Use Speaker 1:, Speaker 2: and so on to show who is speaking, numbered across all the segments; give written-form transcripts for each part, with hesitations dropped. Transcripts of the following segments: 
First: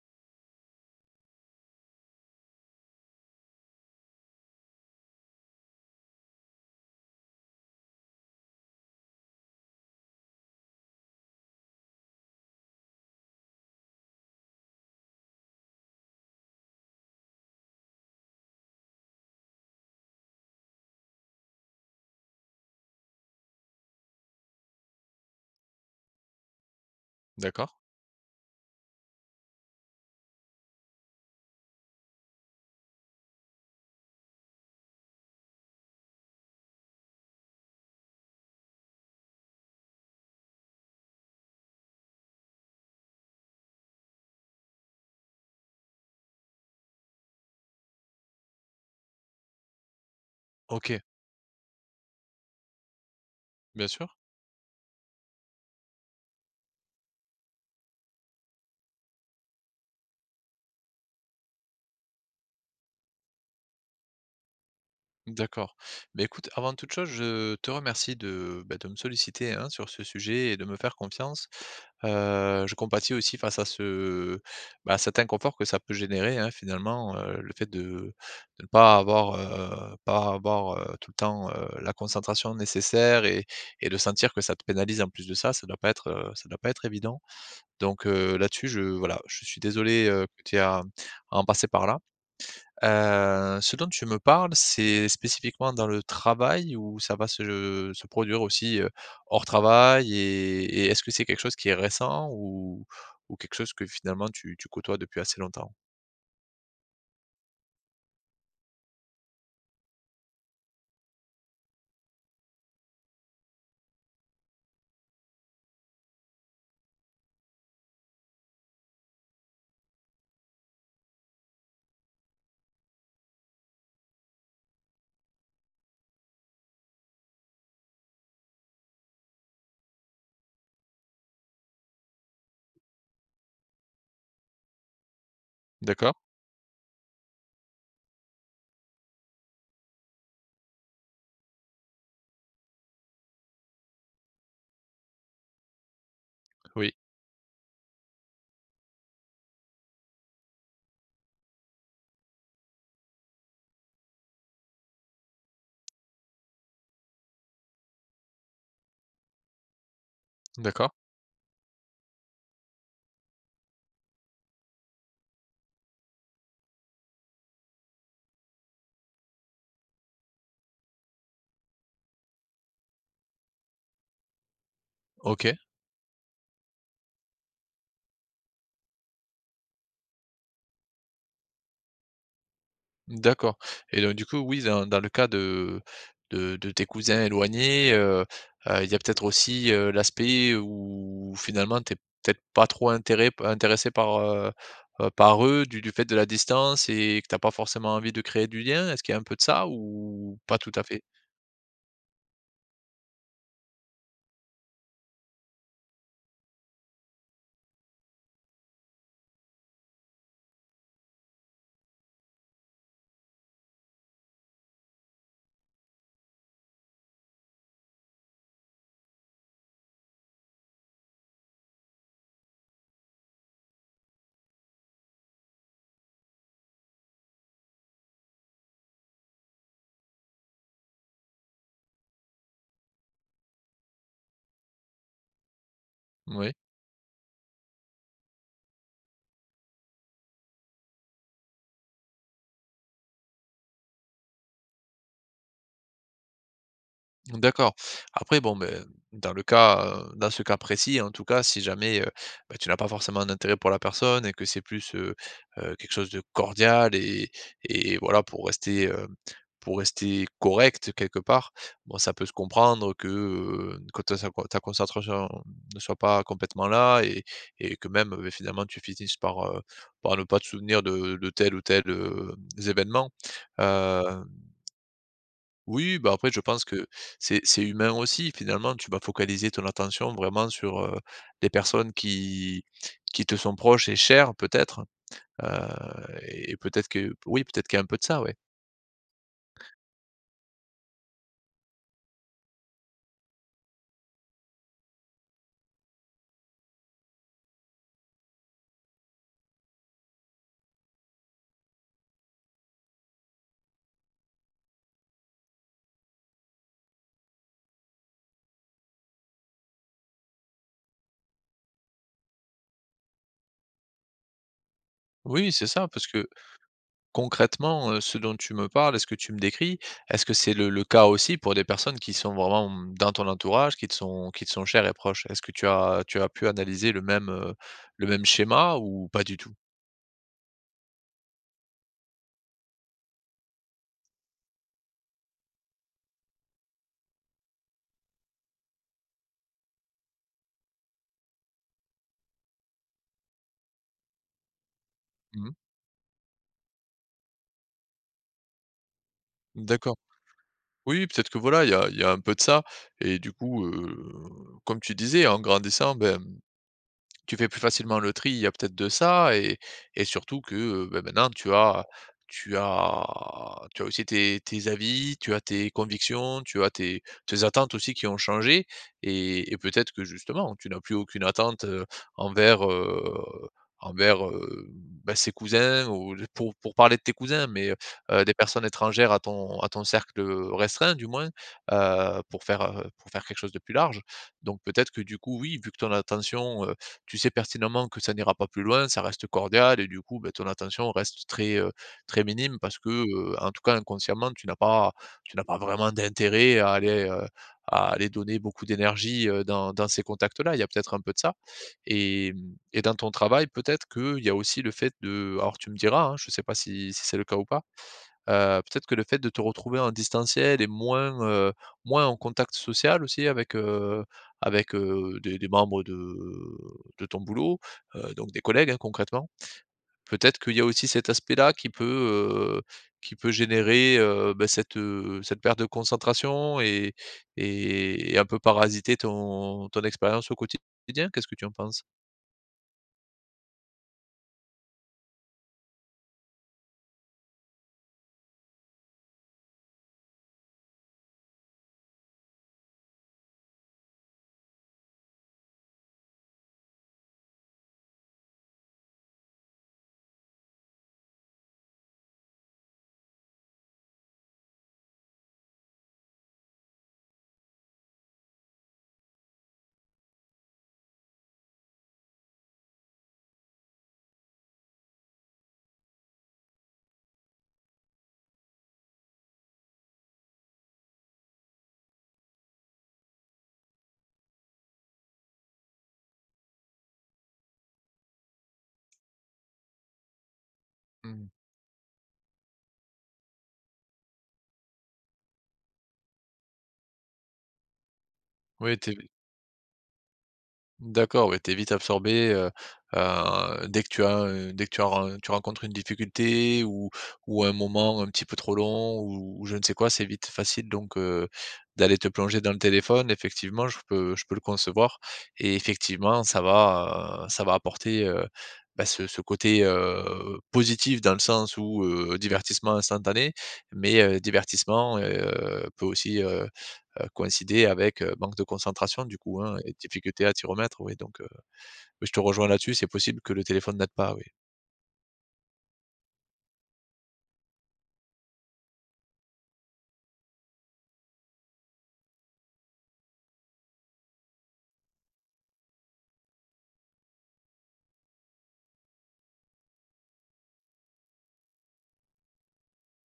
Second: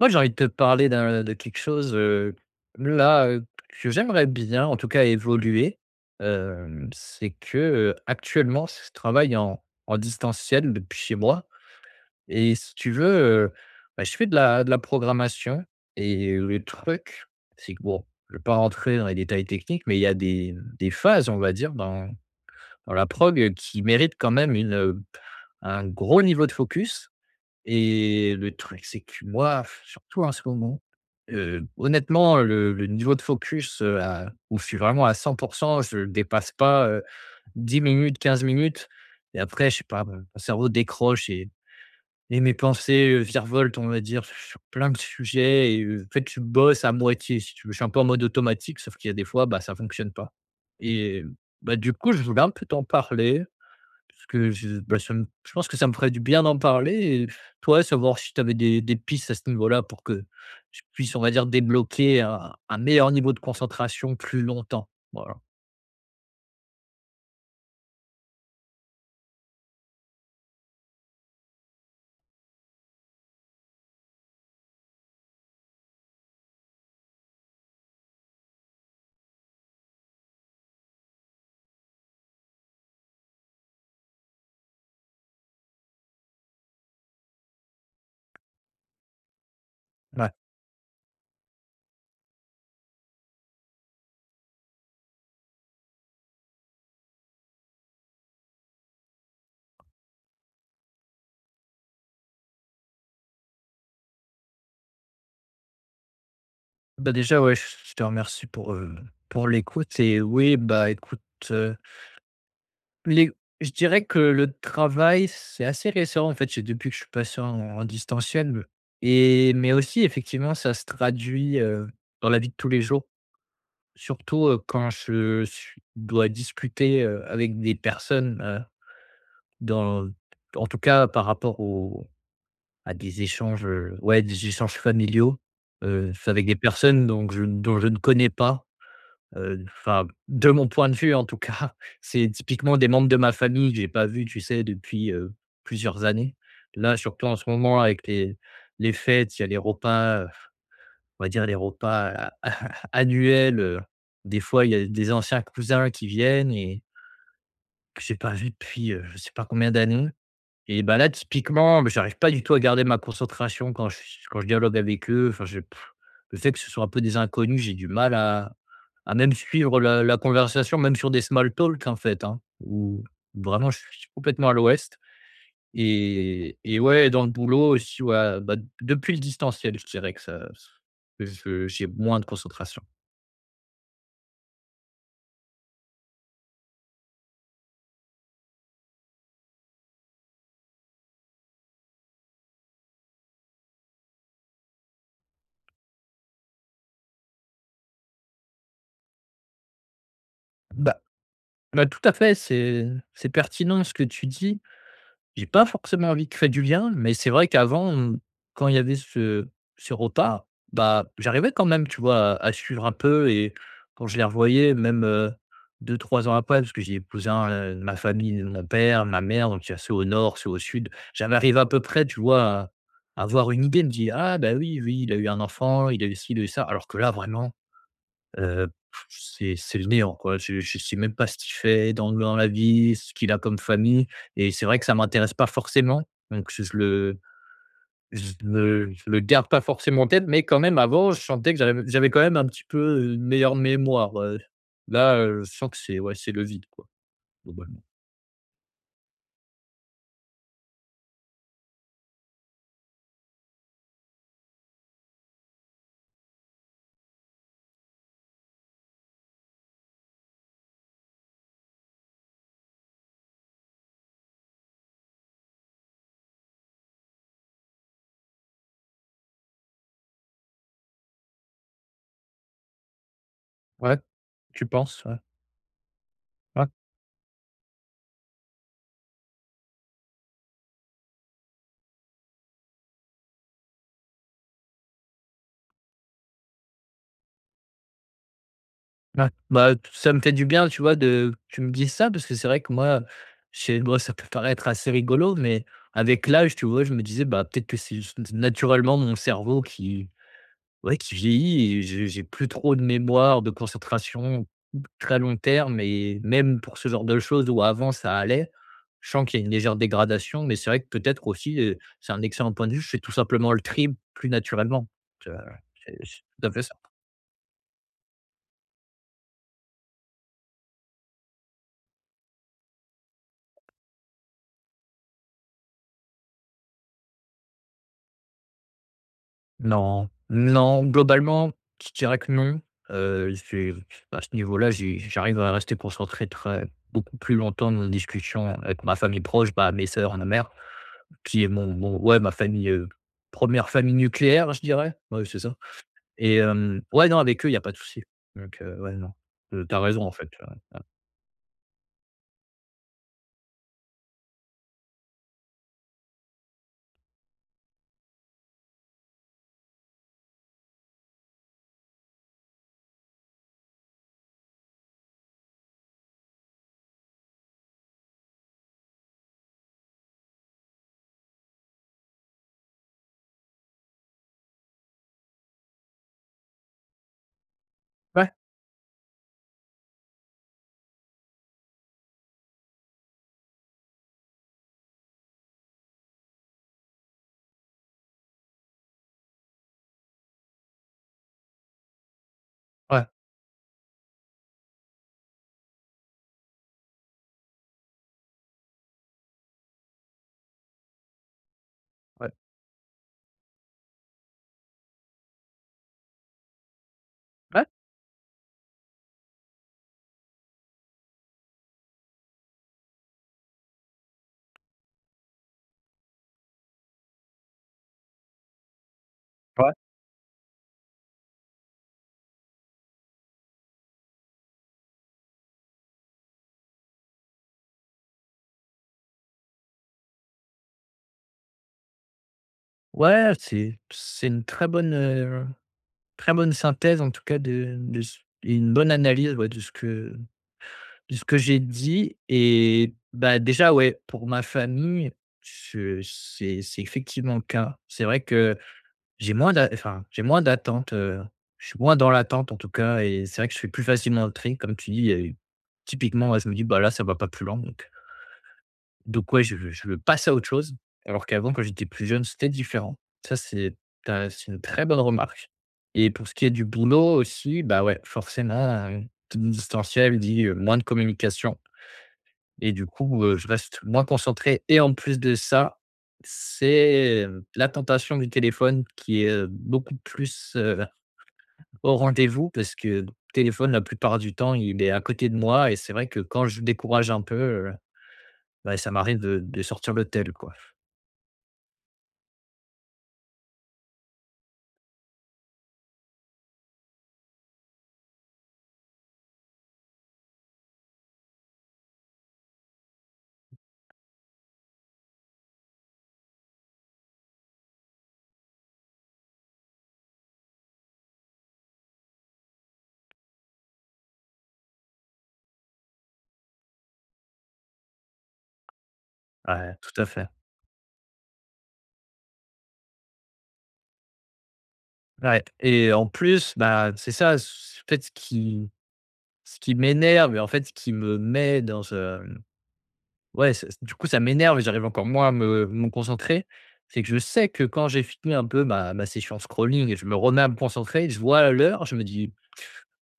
Speaker 1: Moi, j'ai envie de te parler d'un de quelque chose, là, que j'aimerais bien, en tout cas, évoluer. C'est que, actuellement, je travaille en distanciel depuis chez moi, et si tu veux, heu, bah, je fais de la programmation. Et le truc, c'est que bon, je ne vais pas rentrer dans les détails techniques, mais il y a des phases, on va dire, dans la prog, qui méritent quand même un gros niveau de focus.
Speaker 2: D'accord,
Speaker 1: Et le truc, c'est que moi, surtout en ce moment, honnêtement, le niveau de focus, à où je suis vraiment à 100. Je ne dépasse pas, 10 minutes, 15 minutes, et après, je sais pas, mon cerveau décroche, et mes pensées, virevoltent, on va dire, sur plein de sujets, et en fait, je bosse à moitié, si tu veux. Je suis un peu en mode automatique, sauf qu'il y a des fois, bah, ça ne fonctionne pas.
Speaker 2: OK,
Speaker 1: Et bah, du coup, je voulais un peu t'en parler.
Speaker 2: bien sûr,
Speaker 1: Parce que je bah, ça me je pense que ça me ferait du bien d'en parler, et toi, savoir si tu avais des pistes à ce niveau-là pour que je puisse, on va dire, débloquer un meilleur niveau de concentration plus longtemps. Voilà.
Speaker 2: d'accord. Mais écoute, avant toute chose, je te remercie de, bah, de me solliciter, hein, sur ce sujet et de me faire confiance. Je compatis aussi face à ce, bah, à cet inconfort que ça peut générer, hein, finalement, le fait de ne pas avoir, pas avoir, tout le temps, la concentration nécessaire et de sentir que ça te pénalise en plus de ça, ça doit pas être, ça doit pas être évident. Donc là-dessus, je voilà, je suis désolé,
Speaker 1: Ouais.
Speaker 2: que tu aies à en passer par là. Ce dont tu me parles, c'est spécifiquement dans le travail ou ça va se produire aussi, hors travail et est-ce que c'est quelque chose qui est récent ou quelque chose que finalement tu côtoies depuis assez longtemps?
Speaker 1: Bah, déjà, ouais, je te remercie pour l'écoute. Et oui, bah, écoute, heu, les je dirais que le travail, c'est assez récent, en fait, c'est depuis que je suis passé en distanciel. Et mais aussi effectivement, ça se traduit, dans la vie de tous les jours. Surtout, quand je suis dois discuter, avec des personnes, dans en tout cas par rapport aux à des échanges, ouais, des échanges familiaux,
Speaker 2: D'accord,
Speaker 1: c'est avec des personnes, donc je dont je ne connais pas, enfin, de mon point de vue en tout cas. C'est typiquement des membres de ma famille que j'ai pas vu, tu sais, depuis, plusieurs années.
Speaker 2: oui,
Speaker 1: Là, surtout en ce moment avec les fêtes, il y a les repas, on va dire les repas annuels, des fois il y a des anciens cousins qui viennent et que j'ai pas vu depuis, je ne sais pas combien d'années. Et
Speaker 2: d'accord,
Speaker 1: bah, là typiquement, beh, j'arrive pas du tout à garder ma concentration quand je dialogue avec eux. Enfin, le fait que ce soit un peu des inconnus, j'ai du mal à même suivre la conversation, même sur des small talk en fait, hein, où vraiment je suis complètement à l'ouest.
Speaker 2: OK.
Speaker 1: Et ouais, dans le boulot aussi, ouais, bah, depuis le distanciel, je dirais que ça que je j'ai moins de concentration.
Speaker 2: D'accord et donc du coup, oui, dans le cas de de tes cousins éloignés, il y a peut-être aussi, l'aspect où finalement tu es peut-être pas trop intéré intéressé par, par eux du fait de la distance et que tu as pas forcément envie de créer du lien. Est-ce qu'il y a un peu de ça ou pas tout à
Speaker 1: Bah
Speaker 2: fait?
Speaker 1: bah, tout à fait, c'est pertinent ce que tu dis. J'ai pas forcément envie de créer du lien, mais c'est vrai qu'avant, quand il y avait ce repas, bah, j'arrivais quand même, tu vois, à suivre un peu, et quand je les revoyais même, 2-3 ans après, parce que j'ai épousé ma famille, mon père, ma mère, donc il y a ceux au nord, ceux au sud. J'arri arrive à peu près, tu vois, à avoir une idée, me dit: «Ah bah oui, oui il a eu un enfant, il a eu ci, il a eu ça», alors que là, vraiment, Heu, c'est le néant, quoi. Je sais même pas ce qu'il fait dans la vie, ce qu'il a comme famille, et c'est vrai que ça m'intéresse pas forcément, donc
Speaker 2: Oui.
Speaker 1: je le garde pas forcément en tête, mais quand même avant, je sentais que j'avais quand même un petit peu une meilleure mémoire. Là, je sens que c'est ouais, c'est le vide, quoi,
Speaker 2: D'accord.
Speaker 1: globalement.
Speaker 2: Après bon, beh, dans le cas, dans ce cas précis en tout cas, si jamais, bah, tu n'as pas forcément un intérêt pour la personne et que c'est plus, quelque chose de cordial et voilà pour rester correct quelque part, bon ça peut se comprendre que ta concentration ne soit pas complètement là et que même, beh, finalement tu finisses par, par ne pas te souvenir de tels ou tel événements,
Speaker 1: Ouais, tu penses? Ouais.
Speaker 2: oui, bah, après je pense
Speaker 1: Ouais.
Speaker 2: que c'est humain aussi finalement, tu vas focaliser ton attention vraiment sur, les personnes qui te sont proches et chères peut-être, et peut-être que oui, peut-être qu'il y a un peu de ça, ouais.
Speaker 1: Ouais. Bah, t ça me fait du bien, tu vois, de tu me dises ça, parce que c'est vrai que moi, c'est moi ça peut paraître assez rigolo, mais avec l'âge, tu vois, je me disais, bah, peut-être que c'est juste naturellement mon cerveau qui ouais, qui vieillit, et j'ai plus trop de mémoire, de concentration très long terme, et même pour ce genre de choses où avant ça allait, je sens qu'il y a une légère dégradation, mais c'est vrai que peut-être aussi, c'est un excellent point de vue, je fais tout simplement le tri plus naturellement. Tu
Speaker 2: Oui, c'est ça parce
Speaker 1: C'est
Speaker 2: que
Speaker 1: tout à fait ça.
Speaker 2: concrètement, ce dont tu me parles est ce que tu me décris, est-ce que c'est le cas aussi pour des personnes qui sont vraiment, mmh, dans ton entourage, qui te sont chères et proches? Est-ce que tu as pu analyser le même schéma ou pas du tout?
Speaker 1: Non, non, globalement, je dirais que non. J'ai à ce niveau-là, j'arrive à rester concentré très beaucoup plus longtemps dans les discussions avec ma famille proche, bah, mes sœurs, ma mère, qui est mon mon ouais, ma famille, une famille nucléaire, je dirais. Ouais, c'est
Speaker 2: Mmh.
Speaker 1: ça. Et ouais, non, avec eux, il y a pas de souci. Donc, ouais, non, tu
Speaker 2: D'accord.
Speaker 1: raison, en fait,
Speaker 2: Oui, peut-être que voilà, il y a un peu de ça et du coup, comme tu disais, en grandissant, ben tu fais plus facilement le tri, il y a peut-être de ça et surtout que, bah, maintenant tu as aussi tes avis, tu as tes convictions, tu as tes attentes aussi qui ont changé et peut-être que justement tu n'as plus aucune attente, envers, envers, bah, ses cousins ou pour parler de tes cousins, mais
Speaker 1: ouais,
Speaker 2: des personnes étrangères à ton cercle, restreint du moins, pour faire quelque chose de plus large. Donc peut-être que du coup oui, vu que ton attention, tu sais pertinemment que ça n'ira pas plus loin, ça reste cordial et du coup, beh, ton attention reste très, très minime parce que,
Speaker 1: ouais,
Speaker 2: en tout cas inconsciemment, tu n'as pas vraiment d'intérêt à aller donner beaucoup d'énergie, dans ces contacts-là. Il y a peut-être un peu de ça
Speaker 1: ouais,
Speaker 2: et mmh et dans ton travail, peut-être qu'il y a aussi le fait de alors tu me diras, hein, je ne sais pas si c'est le cas ou pas?
Speaker 1: ouais,
Speaker 2: Peut-être que le fait de te retrouver en distanciel et moins, moins en contact social aussi avec, avec, des membres de ton boulot, donc des collègues, hein, concrètement.
Speaker 1: ouais.
Speaker 2: Peut-être qu'il y a aussi cet aspect-là qui peut générer, bah, cette, cette perte de concentration et un peu parasiter ton expérience au quotidien. Qu'est-ce que tu en penses?
Speaker 1: Ouais, c'est une très bonne synthèse, en tout cas, de ce et une bonne analyse, ouais, de ce que j'ai dit. Et bah, déjà, ouais, pour ma famille, je c'est effectivement le cas. C'est vrai que j'ai moins d'a enfin, j'ai moins d'attentes, je suis moins dans l'attente en tout cas, et c'est vrai que je fais plus facilement le tri comme tu dis, et typiquement, ouais, je me dis: «Bah, là, ça va pas plus loin», donc ouais, je passe à autre chose, alors qu'avant, quand j'étais plus jeune, c'était différent. Ça, c'est tu c'est une très bonne remarque. Et pour ce qui est du boulot aussi, bah, ouais, forcément, distanciel dit, moins de communication. Et du coup, je reste moins concentré, et en plus de ça, c'est, la tentation du téléphone qui est, beaucoup plus,
Speaker 2: Mmh.
Speaker 1: au rendez-vous, parce que le téléphone, la plupart du temps, il est à côté de moi, et c'est vrai que quand je décourage un peu, bah,
Speaker 2: Oui,
Speaker 1: ça m'arrive de sortir le tel, quoi.
Speaker 2: d'accord, ouais, tu vite absorbé, dès que tu as, dès que tu rencontres une difficulté ou un moment un petit peu trop long ou je ne sais quoi, c'est vite facile donc d'aller te plonger dans le téléphone. Effectivement, je peux le concevoir et effectivement, ça va apporter, bah, ce côté, positif dans le sens où, divertissement instantané, mais divertissement, peut aussi, coïncider avec, manque de concentration du coup, hein et
Speaker 1: Ouais, tout à
Speaker 2: difficulté
Speaker 1: fait.
Speaker 2: à t'y remettre, oui, donc oui je te rejoins là-dessus, c'est possible que le téléphone n'aide pas, oui.
Speaker 1: Ouais, et en plus, bah, c'est ça, s en fait, ce qui m'énerve, et en fait, ce qui me met dans ce ouais, c'est du coup, ça m'énerve, et j'arrive encore moins à me concentrer. C'est que je sais que quand j'ai fini un peu ma session scrolling et je me remets à me concentrer, je vois l'heure,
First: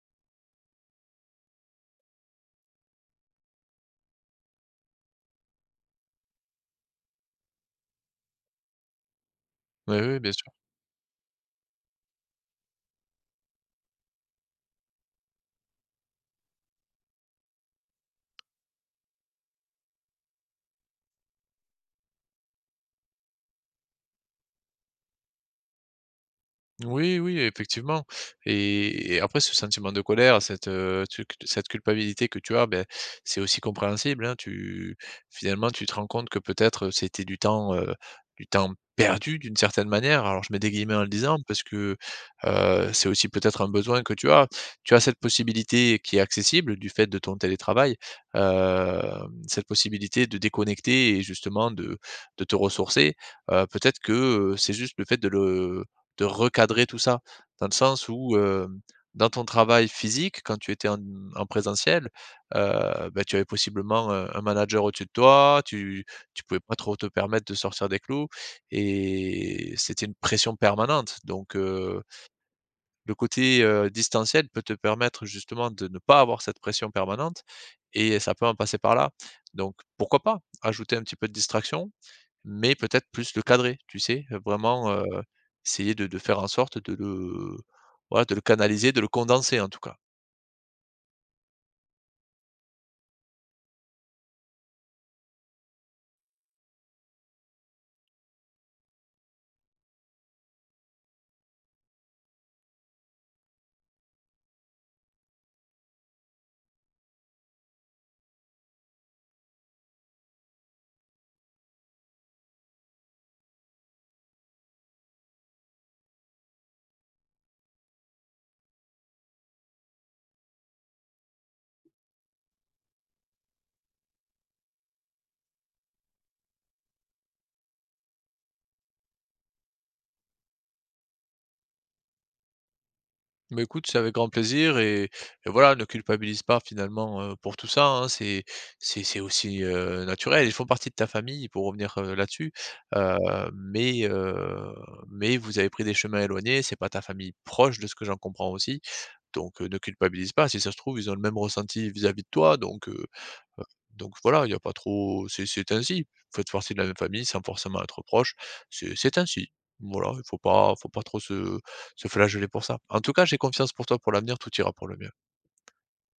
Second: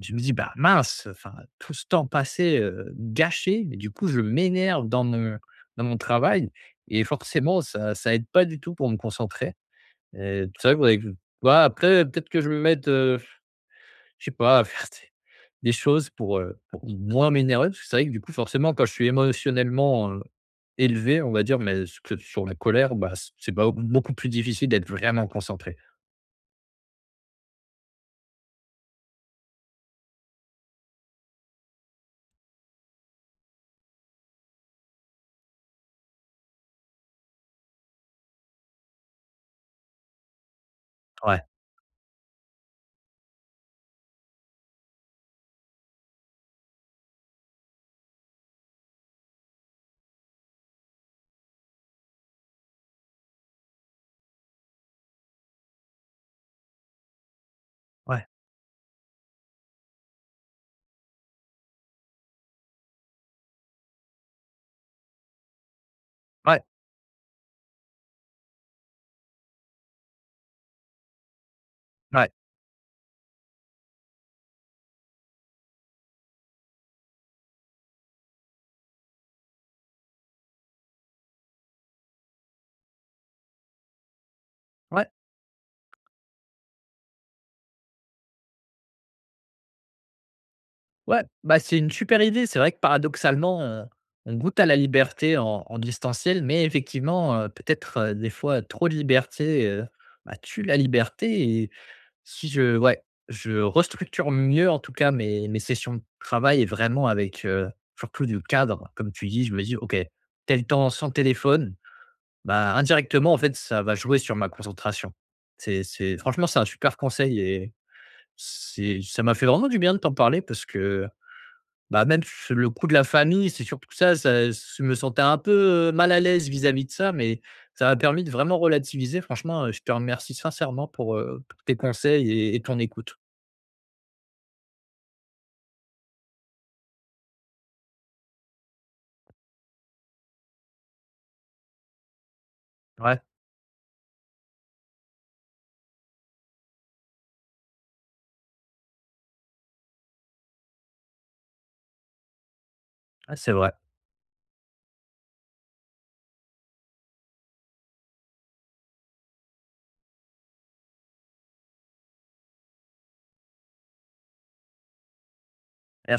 Speaker 1: je me dis: «Bah, mince, enfin, tout ce temps passé, gâché», et du coup, je m'énerve dans mon travail, et forcément, ça aide pas du tout pour me concentrer,
Speaker 2: Oui, oui, bien
Speaker 1: et
Speaker 2: sûr.
Speaker 1: c'est vrai que faudrait que je tu vois, après, peut-être que je me mette, je sais pas, faire des choses pour moins m'énerver. Parce que c'est vrai que du coup, forcément, quand je suis émotionnellement, élevé, on va dire, mais s que sur la colère, bah, c'est ba beaucoup plus difficile d'être vraiment concentré.
Speaker 2: Oui, oui, effectivement. Et après, ce sentiment de colère, cette, cette culpabilité que tu as, ben, c'est aussi compréhensible, hein. Tu, finalement, tu te rends compte que peut-être c'était du temps perdu d'une certaine manière. Alors, je mets des guillemets en le disant
Speaker 1: Ouais,
Speaker 2: parce que c'est aussi peut-être un besoin que tu as. Tu as cette possibilité qui est accessible du fait de ton télétravail, euh, cette possibilité de déconnecter et justement de te ressourcer. Peut-être que c'est juste le fait de le de recadrer tout ça. Dans le sens
Speaker 1: ouais,
Speaker 2: où, dans ton travail physique, quand tu étais en présentiel, bah, tu avais possiblement, un manager au-dessus de toi, tu ne pouvais
Speaker 1: ouais,
Speaker 2: pas trop te permettre de sortir des clous et c'était une pression permanente. Donc, heu,
Speaker 1: ouais,
Speaker 2: le côté, distanciel peut te permettre justement de ne pas avoir cette pression permanente et ça peut en passer par là. Donc pourquoi pas ajouter un petit peu de distraction? Mais peut-être plus le cadrer, tu sais? Vraiment,
Speaker 1: ouais,
Speaker 2: essayer de faire en sorte de le voilà, de le canaliser, de le condenser en tout cas.
Speaker 1: ouais, bah, c'est une super idée. C'est vrai que paradoxalement, on goûte à la liberté en distanciel, mais effectivement, peut-être, des fois, trop de liberté, bah, tue la liberté. Si je Ouais, je restructure mieux en tout cas mes sessions de travail, et vraiment avec, surtout du cadre. Comme tu dis, je me dis: «OK, tel temps sans téléphone», bah, indirectement en fait ça va jouer sur ma concentration. C'est franchement c'est un super conseil, et c'est ça m'a fait vraiment du bien de t'en parler, parce que, bah, même s le coup de la famille, c'est surtout ça, je me sentais un peu, mal à l'aise vis-à-vis de ça, mais ça m'a permis de vraiment relativiser. Franchement, je te remercie sincèrement pour tes conseils et ton écoute.
Speaker 2: Mais écoute, c'est avec grand plaisir et voilà, ne culpabilise pas finalement, pour tout ça, hein. C'est aussi, naturel. Ils font partie de ta famille pour revenir, là-dessus, heu,
Speaker 1: Ouais,
Speaker 2: mais mais vous avez pris des chemins éloignés. C'est pas ta famille proche de ce que j'en comprends aussi, donc ne culpabilise pas. Si ça se trouve, ils ont le même ressenti vis-à-vis de toi, donc
Speaker 1: ouais, c'est vrai.
Speaker 2: donc voilà, il y a pas trop c'est ainsi. Vous faites partie de la même famille sans forcément être proche, c'est ainsi. Voilà, il faut pas trop se flageller pour ça. En tout cas, j'ai confiance pour toi pour l'avenir, tout ira pour le mieux.
Speaker 1: Et